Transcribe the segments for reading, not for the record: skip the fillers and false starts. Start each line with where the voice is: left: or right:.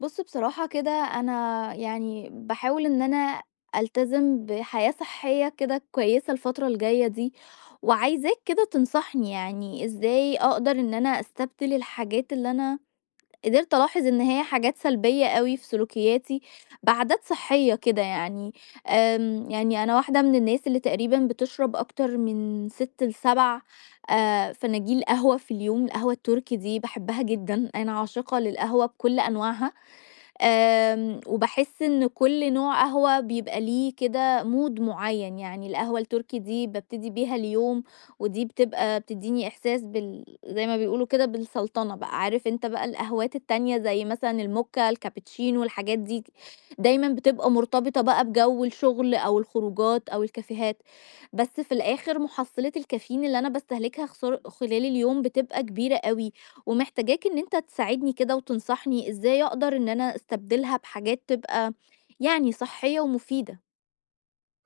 left: بُص، بصراحة كده أنا يعني باحاول إن أنا ألتزم بحياة صحية كده كويسة الفترة الجاية دي، وعايزاك كده تنصحني يعني إزاي أقدر إن أنا أستبدل الحاجات اللي أنا قدرت ألاحظ إن هي حاجات سلبية أوي في سلوكياتي بعادات صحية كده يعني. يعني أنا واحدة من الناس اللي تقريبًا بتشرب أكتر من 6 ل7 فناجيل قهوة في اليوم، القهوة التركي دي باحبها جدًا، أنا عاشقة للقهوة بكل أنواعها. وباحس إن كل نوع قهوة بيبقى ليه كده mood معيّن، يعني القهوة التركي دي بابتدي بيها اليوم، ودي بتبقى بتدّيني إحساس بال زي ما بيقولوا كده بالسلطنة بقى، عارف أنت بقى القهوات التانية زي مثلًا الموكا، الكابتشينو، الحاجات دي دايمًا بتبقى مرتبطة بقى بجو الشغل أو الخروجات أو الكافيهات، بس في الآخر محصّلة الكافيين اللي أنا باستهلكها خسار خلال اليوم بتبقى كبيرة أوي، ومحتاجاك إن أنت تساعدني كده وتنصحني إزاي أقدر إن أنا أستبدلها بحاجات تبقى يعني صحية ومفيدة.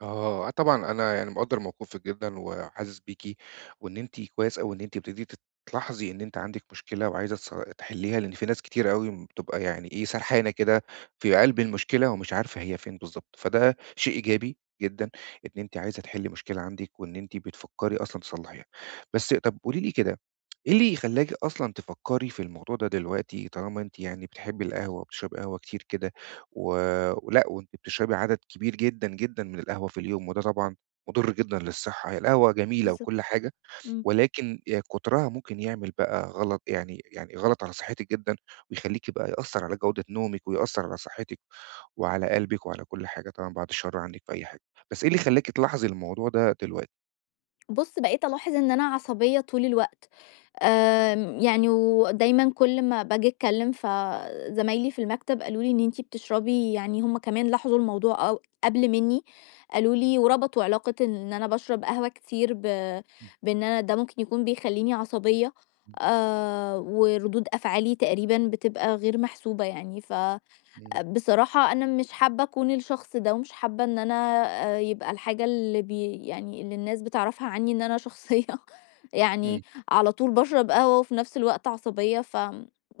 right: آه، طبعًا أنا يعني مقدّر موقفِك جدًا وحاسس بيكِ، وإن أنتِ كويس أوي إن أنتِ ابتديتِ تلاحظي إن أنتِ عندِك مشكلة وعايزة تحلّيها، لإن في ناس كتير أوي بتبقى يعني إيه، سرحانة كده في قلب المشكلة ومش عارفة هي فين بالضبط، فده شيء إيجابي جدًا إن أنتِ عايزة تحلّي مشكلة عندِك وإن أنتِ بتفكّري أصلًا تصلّحيها. بس طَب قولي لي كده، إيه اللي خلّاكِ أصلًا تفكّري في الموضوع ده دلوقتي طالما أنتِ يعني بتحبّي القهوة وبتشربي قهوة كتير كده؟ و ولأ، وأنتِ بتشربي عدد كبير جدًا، جدًا من القهوة في اليوم، وده طبعًا مُضِر جدًا للصحة، هي القهوة جميلة وكل
left: بالظبط.
right: حاجة،
left: مم.
right: ولكن كُترها ممكن يعمل بقى غلط يعني غلط على صحتِك جدًا، ويخلّيكِ بقى يأثّر على جودة نومِك، ويأثّر على صحتِك، وعلى قلبِك، وعلى كل حاجة طبعًا بعد الشر عنِّك في أي حاجة، بس إيه اللي خلّاكِ تلاحظي الموضوع ده دلوقتي؟
left: بص، بقيت ألاحظ إن أنا عصبية طول الوقت. يعني ودايمًا كل ما باجي أتكلم فزمايلي في المكتب قالوا لي إن أنتِ بتشربي، يعني هم كمان لاحظوا الموضوع أو قبل مني، قالوا لي وربطوا علاقة إن أنا باشرب قهوة كتير
right: إمم،
left: بإن أنا ده ممكن يكون بيخلّيني عصبية.
right: إمم.
left: وردود أفعالي تقريبًا بتبقى غير محسوبة يعني
right: إمم،
left: بصراحة أنا مش حابة أكون الشخص ده، ومش حابة إن أنا يبقى الحاجة اللي بي يعني اللي الناس بتعرفها عني إن أنا شخصية
right: إمم.
left: يعني على طول باشرب قهوة، وفي نفس الوقت عصبية،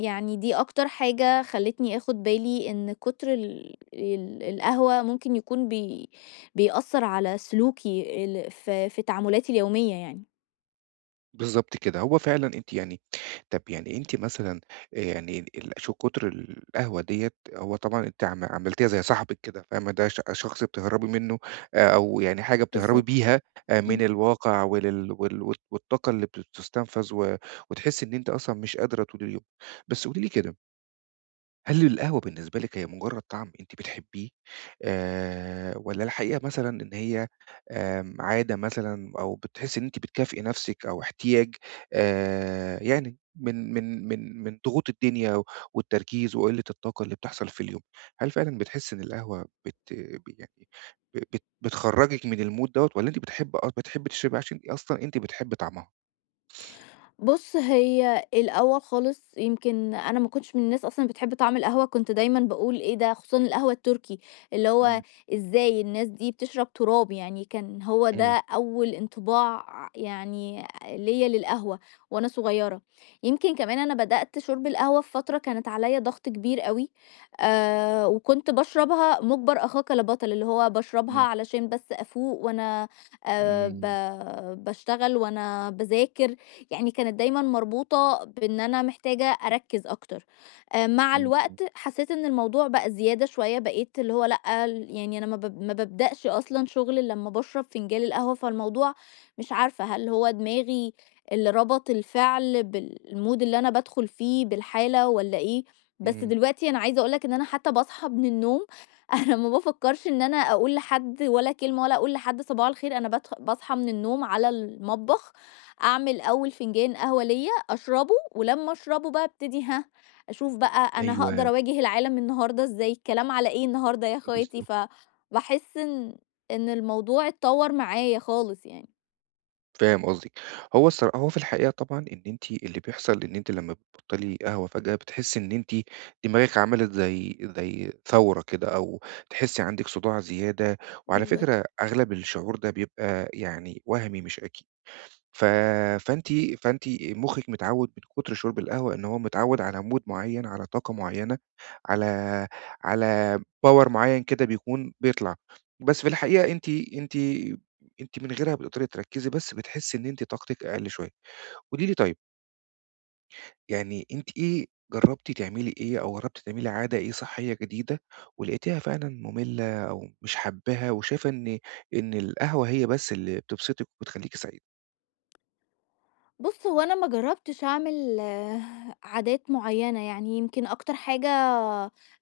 left: يعني دي أكتر حاجة خلّتني آخد بالي إن كتر ال القهوة ممكن يكون بيأثّر على سلوكي ال في في تعاملاتي اليومية يعني.
right: بالضبط كده، هو فعلًا أنتِ يعني طَب يعني أنتِ مثلًا يعني شو كُتر القهوة ديّة هو طبعًا أنتِ عملتيها زي صاحبِك كده فاهمة، ده شخص بتهربي منه، أو يعني حاجة بتهربي
left: بالضبط.
right: بيها من
left: إمم.
right: الواقع ولل وال وال والطاقة اللي بتستنفذ، وتحسّي إن أنتِ أصلًا مش قادرة طول اليوم. بس قولي لي كده، هل القهوة بالنسبة لِك هي مجرد طعم أنتِ بتحبيه، والّا الحقيقة مثلًا إن هي، عادة مثلًا أو بتحسي إن أنتِ بتكافئي نفسِك أو احتياج، يعني من ضغوط الدنيا والتركيز وقلة الطاقة اللي بتحصل في اليوم، هل فعلًا بتحسي إن القهوة بت ب يعني ب بت بتخرّجِك من الmood دوّة، والّا أنتِ بتحبي تشربي عشان أصلًا أنتِ بتحبي طعمها؟
left: بُص، هي الأول خالص يمكن أنا ما كنتش من الناس أصلًا بتحب طعم القهوة، كنت دايمًا باقول إيه ده، خصوصًا القهوة التركي، اللي هو
right: إمم،
left: إزاي الناس دي بتشرب تراب، يعني كان هو
right: إمم،
left: ده أول انطباع يعني ليّا للقهوة وأنا صغيرة. يمكن كمان أنا بدأت شُرب القهوة في فترة كانت عليّا ضغط كبير أوي. وكنت باشربها مُجبر أخاك لبطل، اللي هو باشربها
right: إمم،
left: علشان بس أفوق وأنا ب
right: إمم،
left: باشتغل وأنا باذاكر، يعني كانت دايمًا مربوطة بإن أنا محتاجة أركّز أكتر. مع
right: إمم،
left: الوقت حسيت إن الموضوع بقى زيادة شوية، بقيت اللي هو لأ، ال يعني أنا ما بابدأش أصلًا شغل إلا لمّا باشرب فنجان القهوة، فالموضوع مش عارفة هل هو دماغي اللي ربط الفعل بالmood اللي أنا بادخل فيه، بالحالة والّا إيه؟ بس
right: إمم،
left: دلوقتي أنا عايزة أقول لك إن أنا حتى باصحى من النوم أنا ما بافكّرش إن أنا أقول لحد ولا كلمة ولا أقول لحد صباح الخير، أنا باصحى من النوم على المطبخ أعمل أول فنجان قهوة ليّا، أشربه ولمّا أشربه بقى أبتدي ها، أشوف بقى أنا
right: أيوه،
left: هاقدر أواجه العالم النهارده إزاي، الكلام على إيه النهارده يا أخواتي،
right: بالضبط.
left: فباحس إن الموضوع اتطوّر معايا خالص يعني.
right: فاهم قصدِك. هو هو في الحقيقة طبعًا إن أنتِ، اللي بيحصل إن أنتِ لمّا بتبطّلي قهوة فجأة، بتحسّي إن أنتِ دماغِك عملت زي ثورة كده، أو تحسّي عندِك صداع زيادة، وعلى
left: بالضبط.
right: فكرة أغلب الشعور ده بيبقى يعني وهمي مش أكيد. ف فأنتِ فأنتِ مُخِّك متعوّد من كُتر شُرب القهوة إن هو متعوّد على mood معيّن، على طاقة معيّنة، على على power معيّن كده بيكون بيطلع. بس في الحقيقة أنتِ من غيرها بتقدري تركّزي، بس بتحسّي إن أنتِ طاقتِك أقل شوية. قولي لي طيب، يعني أنتِ إيه جرّبتِ تعملي إيه، أو جرّبتِ تعملي عادة إيه صحّية جديدة ولقيتيها فعلًا مُمِلّة أو مش حابّاها، وشايفة إن القهوة هي بس اللي بتبسطِك وبتخلّيكِ سعيدة؟
left: بُص، هو أنا ما جرّبتش أعمل عادات معيّنة، يعني يمكن أكتر حاجة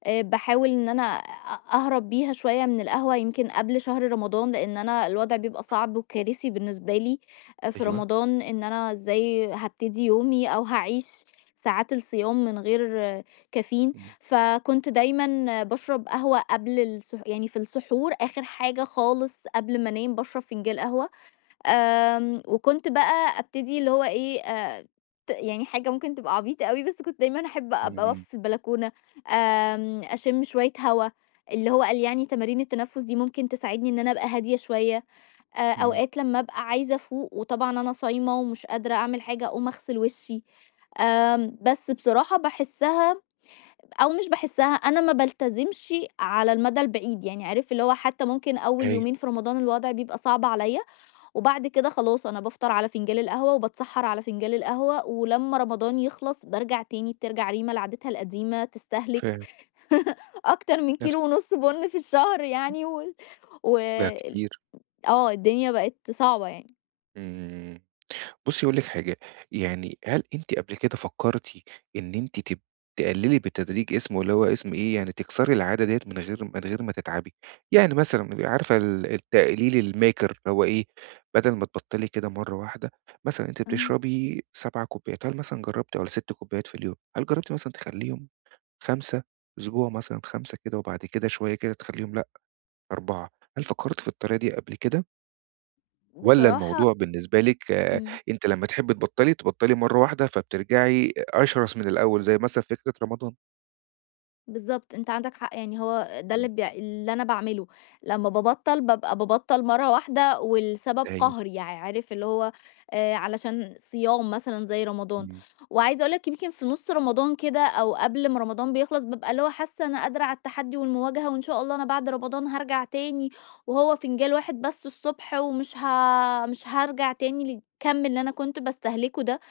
left: باحاول إن أنا أهرب بيها شوية من القهوة يمكن قبل شهر رمضان، لإن أنا الوضع بيبقى صعب وكارثي بالنسبة لي في
right: أيوه.
left: رمضان، إن أنا إزاي هابتدي يومي أو هاعيش ساعات الصيام من غير كافيين.
right: إمم.
left: فكنت دايمًا باشرب قهوة قبل يعني في السحور آخر حاجة خالص قبل ما أنام باشرب فنجان قهوة. وكنت بقى أبتدي اللي هو إيه، ت يعني حاجة ممكن تبقى عبيطة أوي، بس كنت دايمًا أحب
right: إمم،
left: أبقى واقفة
right: إمم،
left: في البلكونة. أشم شوية هوا، اللي هو قال يعني تمارين التنفس دي ممكن تساعدني إن أنا أبقى هادية شوية.
right: إمم،
left: أوقات لمّا أبقى عايزة أفوق وطبعًا أنا صايمة ومش قادرة أعمل حاجة، أقوم أغسل وشي. بس بصراحة باحسها أو مش باحسها، أنا ما بالتزمش على المدى البعيد، يعني عارف اللي هو حتى ممكن أول
right: أيوه،
left: يومين في رمضان الوضع بيبقى صعب عليَّ وبعد كده خلاص أنا بافطر على فنجان القهوة وباتسحّر على فنجان القهوة، ولمّا رمضان يخلص بارجع تاني، بترجع ريما لعادتها القديمة تستهلك
right: فاهم،
left: أكتر من
right: نفس
left: كيلو ونُص بُن في الشهر يعني وال
right: ده
left: وال
right: كتير،
left: الدنيا بقت صعبة يعني.
right: إمم، بُصّي هاقول لِك حاجة، يعني هل أنتِ قبل كده فكّرتِ إن أنتِ تقللي بالتدريج، اسمه اللي هو اسم إيه، يعني تكسري العادة ديّة من غير ما تتعبي، يعني مثلًا بيبقى عارفة التقليل الماكر اللي هو إيه، بدل ما تبطّلي كده مرّة واحدة، مثلًا أنتِ
left: إمم.
right: بتشربي 7 كوبايات، هل مثلًا جرّبتِ؟ والّا 6 كوبايات في اليوم، هل جرّبتِ مثلًا تخلّيهم 5 أسبوع مثلًا، 5 كده، وبعد كده شوية كده تخلّيهم لأ 4، هل فكّرتِ في الطريقة دي قبل كده؟ والّا
left: بصراحة.
right: الموضوع بالنسبة لِك
left: إمم.
right: أنتِ لمّا تحبي تبطّلي، تبطّلي مرّة واحدة فبترجعي أشرس من الأول، زي مثلًا فكرة رمضان؟
left: بالضبط، أنت عندك حق، يعني هو ده
right: إمم.
left: اللي اللي أنا باعمله، لمّا بابطّل بابطّل مرّة واحدة والسبب
right: أيوه،
left: قهري، يعني عارف اللي هو علشان صيام مثلًا زي رمضان،
right: إمم،
left: وعايزة أقول لك يمكن في نُص رمضان كده أو قبل ما رمضان بيخلص بابقى اللي هو حاسة أنا قادرة على التحدي والمواجهة وإن شاء الله أنا بعد رمضان هارجع تاني، وهو فنجان واحد بس الصبح، ومش ه مش هارجع تاني للكَم اللي أنا كنت باستهلكه ده.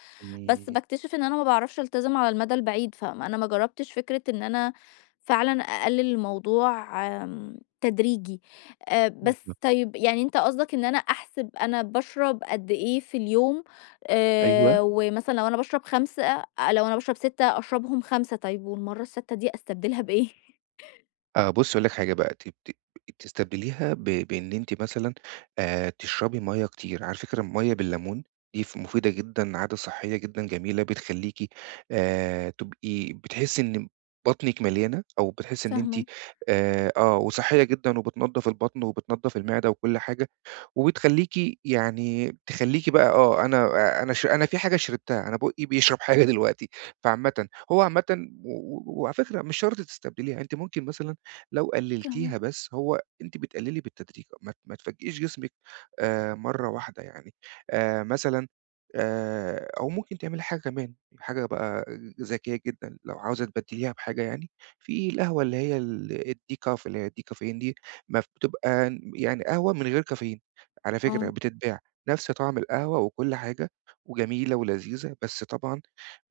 left: بس
right: إمم،
left: باكتشف إن أنا ما باعرفش ألتزم على المدى البعيد، فأنا ما جرّبتش فكرة إن أنا فعلًا أقلِّل الموضوع تدريجي. بس
right: بالضبط،
left: طيب يعني أنت قصدك إن أنا أحسب أنا باشرب قد إيه في اليوم،
right: أيوه،
left: ومثلًا لو أنا باشرب 5 لو أنا باشرب 6 أشربهم 5 طيب والمَرّة السادسة دي أستبدلها بإيه؟
right: آه، بُصّي أقول لِك حاجة بقى، ت ت تستبدليها بإن أنتِ مثلًا، تشربي مَيّة كتير، على فكرة المَيّة بالليمون دي مفيدة جدًا، عادة صحية جدًا جميلة، بتخلّيكِ تبقي بتحسّي إن بطنِك مليانة، أو بتحسّي إن أنتِ
left: فاهماك،
right: وصحية جدًا، وبتنضّف البطن وبتنضّف المعدة وكل حاجة. وبتخلّيكِ يعني تخلّيكِ بقى، أنا في حاجة شربتها، أنا بُقّي بيشرب حاجة دلوقتي، فعامةً هو عامةً و و وعلى فكرة مش شرط تستبدليها، أنتِ ممكن مثلًا لو قلّلتيها
left: فاهماك.
right: بس، هو أنتِ بتقلّلي بالتدريج، ما تفاجئيش جسمِك مرّة واحدة يعني، مثلًا أو ممكن تعملي حاجة كمان، حاجة بقى ذكية جدًا، لو عاوزة تبدّليها بحاجة يعني، في القهوة اللي هي الdecaf اللي هي الdecaffeine دي، ما بتبقى يعني قهوة من غير كافيين. على فكرة
left: آه.
right: بتتباع، نفس طعم القهوة وكل حاجة، وجميلة ولذيذة، بس طبعًا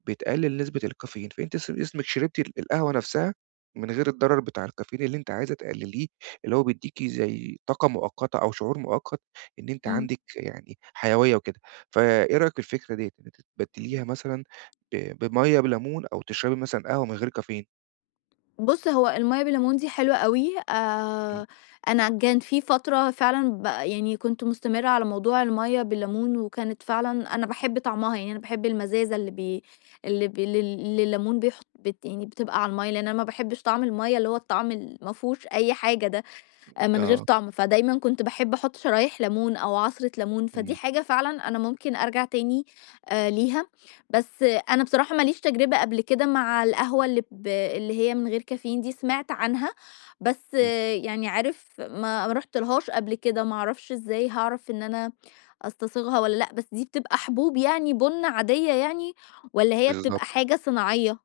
right: بتقلل نسبة الكافيين، فأنتِ اسمِك شربتِ القهوة نفسها من غير الضرر بتاع الكافيين اللي أنتِ عايزة تقلليه، اللي هو بيدّيكِ زي طاقة مؤقتة أو شعور مؤقت إن أنتِ
left: إمم.
right: عندِك يعني حيوية وكده، فإيه رأيِك في الفكرة ديّة، إن أنتِ تبدّليها مثلًا ب بمَيّة بليمون، أو تشربي مثلًا قهوة من غير كافيين؟
left: بُص، هو المَيّة بالليمون دي حلوة أوي.
right: إمم،
left: أنا كان في فترة فعلًا يعني كنت مستمرة على موضوع المَيّة بالليمون، وكانت فعلًا أنا باحب طعمها، يعني أنا باحب المزازة اللي بي اللي ب اللي اللي الليمون بيحط بت يعني بتبقى على المَيّة، لإن أنا ما باحبش طعم المَيّة اللي هو الطعم اللي ما فيهوش أي حاجة ده. من غير
right: آه،
left: طعم، فدايمًا كنت باحب أحط شرايح ليمون أو عصرة ليمون، فدي
right: إمم،
left: حاجة فعلًا أنا ممكن أرجع تاني ليها. بس أنا بصراحة ما ليش تجربة قبل كده مع القهوة اللي هي من غير كافيين دي، سمعت عنها بس
right: إمم،
left: يعني عارف ما رُحتلهاش قبل كده، ما أعرفش إزاي هاعرف إن أنا أستصيغها والّا لأ، بس دي بتبقى حبوب يعني بُن عادية يعني والّا هي بتبقى
right: بالضبط.
left: حاجة صناعية؟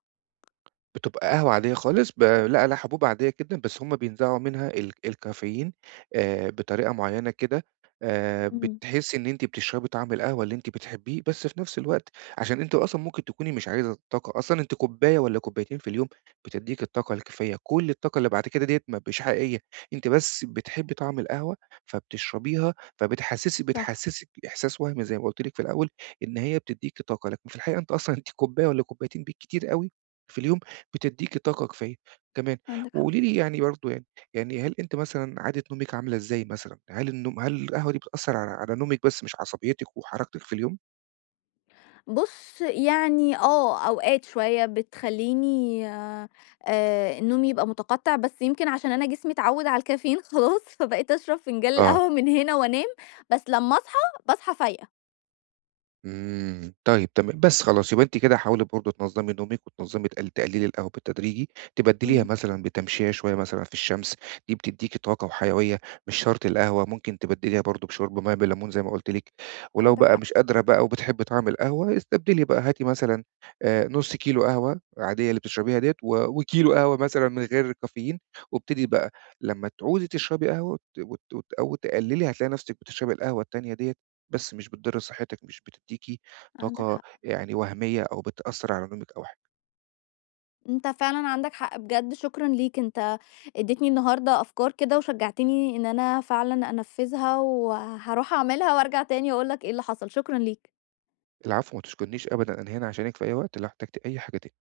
right: بتبقى قهوة عادية خالص، لا لا، حبوب عادية جدًا، بس هُم بينزعوا منها الكافيين بطريقة معيّنة كده،
left: إمم.
right: بتحسّي إن أنتِ بتشربي طعم القهوة اللي أنتِ بتحبيه، بس في نفس الوقت عشان أنتِ أصلًا ممكن تكوني مش عايزة الطاقة، أصلًا أنتِ كوباية والّا كوبايتين في اليوم بتدّيكِ الطاقة الكافية، كل الطاقة اللي بعد كده ديّة ما بش حقيقية، أنتِ بس بتحبّي طعم القهوة فبتشربيها،
left: صح.
right: بتحسّسِك إحساس وهمي زي ما قُلت لِك في الأول، إن هي بتدّيكِ طاقة، لكن في الحقيقة أنتِ أصلًا كوباية والّا كوبايتين بالكتير أوي في اليوم بتدّيكِ طاقة كفاية. تمام.
left: عندك حق.
right: وقولي لي يعني برضه يعني هل أنتِ مثلًا عادة نومِك عاملة إزاي مثلًا؟ هل القهوة دي بتأثّر على نومِك بس، مش عصبيتِك وحركتِك في اليوم؟
left: بُص، يعني أوقات شوية بتخلّيني النوم يبقى متقطّع، بس يمكن عشان أنا جسمي اتعوّد على الكافيين خلاص، فبقيت أشرب فنجان
right: آه.
left: القهوة من هنا وأنام، بس لمّا أصحى، باصحى فايقة.
right: إمم، طيب تمام، بس خلاص يبقى أنتِ كده حاولي برضه تنظّمي نومِك، وتنظّمي تقللي القهوة بالتدريجي، تبدّليها
left: إمم،
right: مثلًا بتمشية شوية مثلًا في الشمس، دي بتدّيكِ طاقة وحيوية، مش شرط القهوة، ممكن تبدّليها برضه بشُرب مَيّة بالليمون زي ما قُلت لِك، ولو
left: عندك
right: بقى
left: حق،
right: مش قادرة بقى وبتحبّي طعم القهوة، استبدلي بقى، هاتي مثلًا نُص كيلو قهوة عادية اللي بتشربيها ديّة، وكيلو قهوة مثلًا من غير كافيين، وابتدي بقى لمّا تعوزي تشربي قهوة، وت وت وت أو تقلّلي هتلاقي نَفْسِك بتشربي القهوة التانية ديّة، بس مش بتضر صحتِك، مش بتدّيكِ
left: عندك
right: طاقة
left: حق.
right: يعني وهمية، أو بتأثّر على نومِك أو حاجة.
left: أنت فعلًا عندك حق بجد، شكرًا ليك، أنت ادّيتني النهارده أفكار كده وشجّعتني إن أنا فعلًا أنفّذها، وهاروح أعملها وأرجع تاني أقول لك إيه اللي حصل، شكرًا ليك.
right: العفو، ما تشكرنيش أبدًا، أنا هنا عشانِك في أي وقت لو احتجتِ أي حاجة تاني.